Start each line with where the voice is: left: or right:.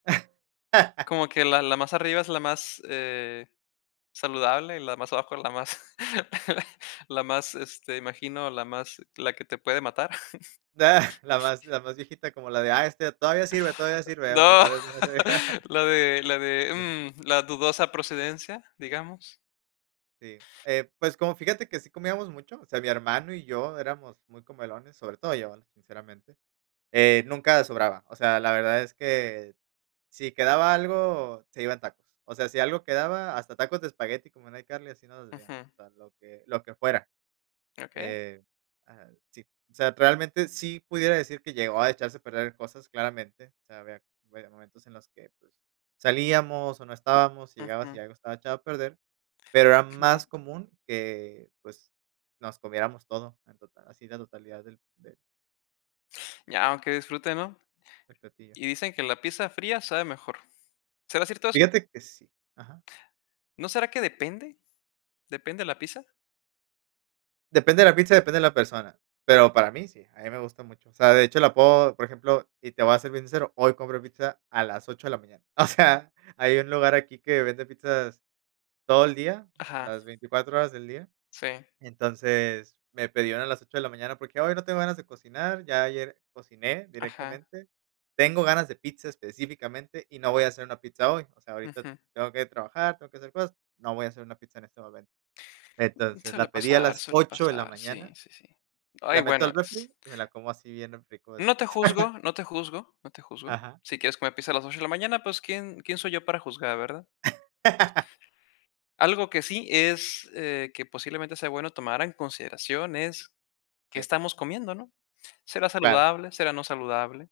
left: Como que la la más arriba es la más, eh, saludable, la más abajo es la más la más, este, imagino, la más la que te puede matar.
right: ¡Dah!, la más la más viejita como la de, ah, este todavía sirve, todavía sirve, aunque
left: No,
right: tal vez ya no sirve.
left: la de la de, mm, la dudosa procedencia, digamos.
right: Sí. Eh, pues, como, fíjate que sí comíamos mucho, o sea, mi hermano y yo éramos muy comelones, sobre todo yo, sinceramente. Eh, nunca sobraba, o sea, la verdad es que si quedaba algo, se iban tacos. O sea, si algo quedaba, hasta tacos de espagueti, como en iCarly, así nos decíamos,
left: Ujú.
right: o sea lo que lo que fuera.
left: Okey.
right: Eh ah, sí, o sea, realmente sí pudiera decir que llegó a echarse a perder cosas claramente, o sea, había, a ver, momentos en los que, pues, salíamos o no estábamos, llegabas y
left: Ujú.
right: algo estaba echado a perder, pero era
left: Claro.
right: más común que, pues, nos comiéramos todo en total, así la totalidad del de
left: Ya, aunque disfruten, ¿no?
right: del platillo.
left: Y dicen que la pizza fría sabe mejor. ¿Será cierto eso?
right: Fíjate que sí, ajá.
left: ¿No será que depende? ¿Depende la pizza?
right: Depende de la pizza, depende de la persona, pero para mí sí, a mí me gusta mucho. O sea, de hecho, la puedo, por ejemplo, y te voy a ser bien sincero, hoy compro pizza a las 8 de la mañana. O sea, hay un lugar aquí que vende pizzas todo el día,
left: Ajá.
right: las 24 horas del día.
left: Sí.
right: Entonces, me pedían una a las 8 de la mañana porque, ay, no tengo ganas de cocinar, ya ayer cociné
left: Ajá.
right: directamente, tengo ganas de pizza específicamente y no voy a hacer una pizza hoy, o sea, ahorita
left: Ujú.
right: tengo que ir a trabajar, tengo que hacer cosas, no voy a hacer una pizza en este momento. Entonces,
left: Suele
right: la pedí a
left: pasar,
right: las
left: suele
right: 8 de la
left: pasar, sí,
right: mañana,
left: sí, sí.
right: la
left: Ay,
right: meto
left: bueno
right: al
left: es
right: refri y me la como así bien rico
left: No te
right: después.
left: juzgo, no te juzgo, no te juzgo.
right: Ajá.
left: Si quieres comer pizza a las 8 de la mañana, pues quién quién soy yo para juzgar, ¿verdad? Algo que sí es, eh, que posiblemente sea bueno tomar en consideración es qué
right: Sí.
left: estamos comiendo, ¿no? ¿Será
right: Claro.
left: saludable? ¿Será no saludable?